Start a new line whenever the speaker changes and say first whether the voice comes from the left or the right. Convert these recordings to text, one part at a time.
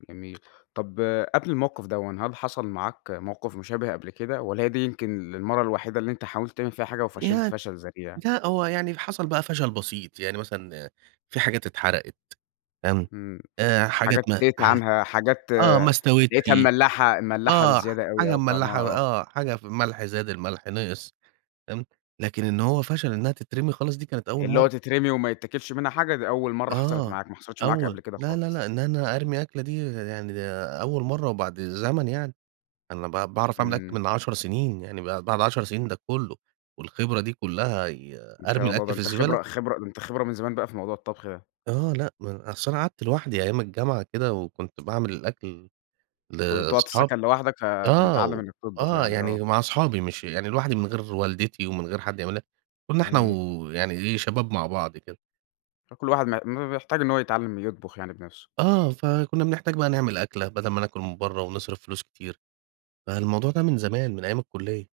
left: جميل، طب قبل الموقف دوًّا هل حصل معاك موقف مشابه قبل كده، والَّا هي دي يمكن المرة الوحيدة اللي أنت حاولت تعمل فيها حاجة وفشلت
right: يعن
left: فشل ذريع؟
right: لأ، هو يعني حصل بقى فشل بسيط يعني مثلًا في حاجات اتحرقت فاهم،
left: امم،
right: آآ، حاجات
left: حاجات
right: ما
left: سِهِيت
right: حاج
left: عنها حاجات
right: آه، ما استوتش،
left: لقيتها مملّحة، مملّحة
right: آه، ح
left: بزيادة أوي،
right: حاجة
left: أو طعمها
right: مملّحة
left: آه.
right: آه، حاجة ف ملح زاد، الملح نِقِص تمام، لكن إن هو فشل إنها تترمي خالص دي كانت أول
left: اللي هو
right: مرّه.
left: تترمي وما يتاكلش منها حاجة، دي أول مرة حصلت
right: آه،
left: معاك، ما حصلتش معاك قبل
right: أول
left: كده
right: لا، لا،
left: خالص؟
right: لأ إن أنا أرمي أكلة دي يعني أول مرّه، وبعد زمن يعني أنا ب باعرف أعمل أكل
left: إمم.
right: من 10 سنين، يعني بعد بعد 10 سنين ده كُلُّه، والخبرة دي كُلَّها ي
left: ما
right: أرمي
left: شاء الله، ده
right: الأكل في
left: أنت
right: الزبالة؟
left: خبرة خبرة ده أنت خبرة من زمان بقى في موضوع الطبخ ده.
right: آه، لأ ما أنا أصل أنا قعدت لوحدي أيام الجامعة كده، وكنت باعمل الأكل
left: كنت بتقعد في
right: لأصحابي،
left: السكن لوحدك ف
right: آه
left: فمتعلِّم
right: و
left: إنك تطبخ
right: آه،
left: يعني، آه.
right: يعني مع أصحابي مش يعني لوحدي من غير والدتي، ومن غير حد يعملها كنا إحنا،
left: إمم.
right: و يعني إيه شباب مع بعض كده.
left: كل واحد ما ما بيحتاج إن هو يتعلِّم يطبخ يعني بنفسه.
right: آه، فكُنّا بنحتاج بقى نعمل أكلة بدل ما ناكل من برّه، ونصرف فلوس كتير، فالموضوع ده من زمان من أيام الكلية.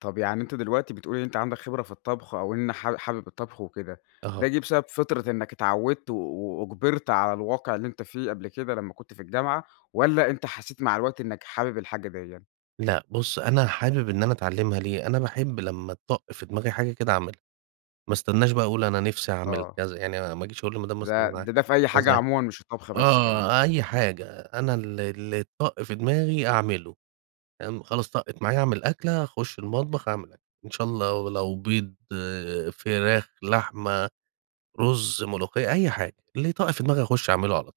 left: طَب يعني أنت دلوقتي بتقول إن أنت عندك خبرة في الطبخ، أو إن حاب حابب الطبخ وكده، ده
right: أها.
left: جِه بسبب فطرة إنك اتعوّدت و وأُجبَرت على الواقع اللي أنت فيه قبل كده لمّا كنت في الجامعة، والَّا أنت حسيت مع الوقت إنك حابب الحاجة ديَّة؟
right: لأ بُصّ، أنا حابب إن أنا أتعلِّمها ليه، أنا باحب لما تطَّق في دماغي حاجة كده أعملها، ما أستناش بقى أقول أنا نِفْسي أعمل
left: آه.
right: كذا، يعني ما أجيش أقول للمدام
left: ده
right: مثلا
left: ده ده في أي
right: [unintelligible]
left: حاجة
right: كذا،
left: عمومًا مش الطبخ بس كمان.
right: آه، أي حاجة أنا ال ال تطَّق في دماغي أعملُه فاهم، خلاص طقِّت معايا أعمل أكلة، أخُشّ المطبخ أعمل أكل إن شا الله لو بيض، فراخ، لحمة، رز، ملوخية، أي حاجة، اللي يطَّق في دماغي أخُشّ أعملُه على طول.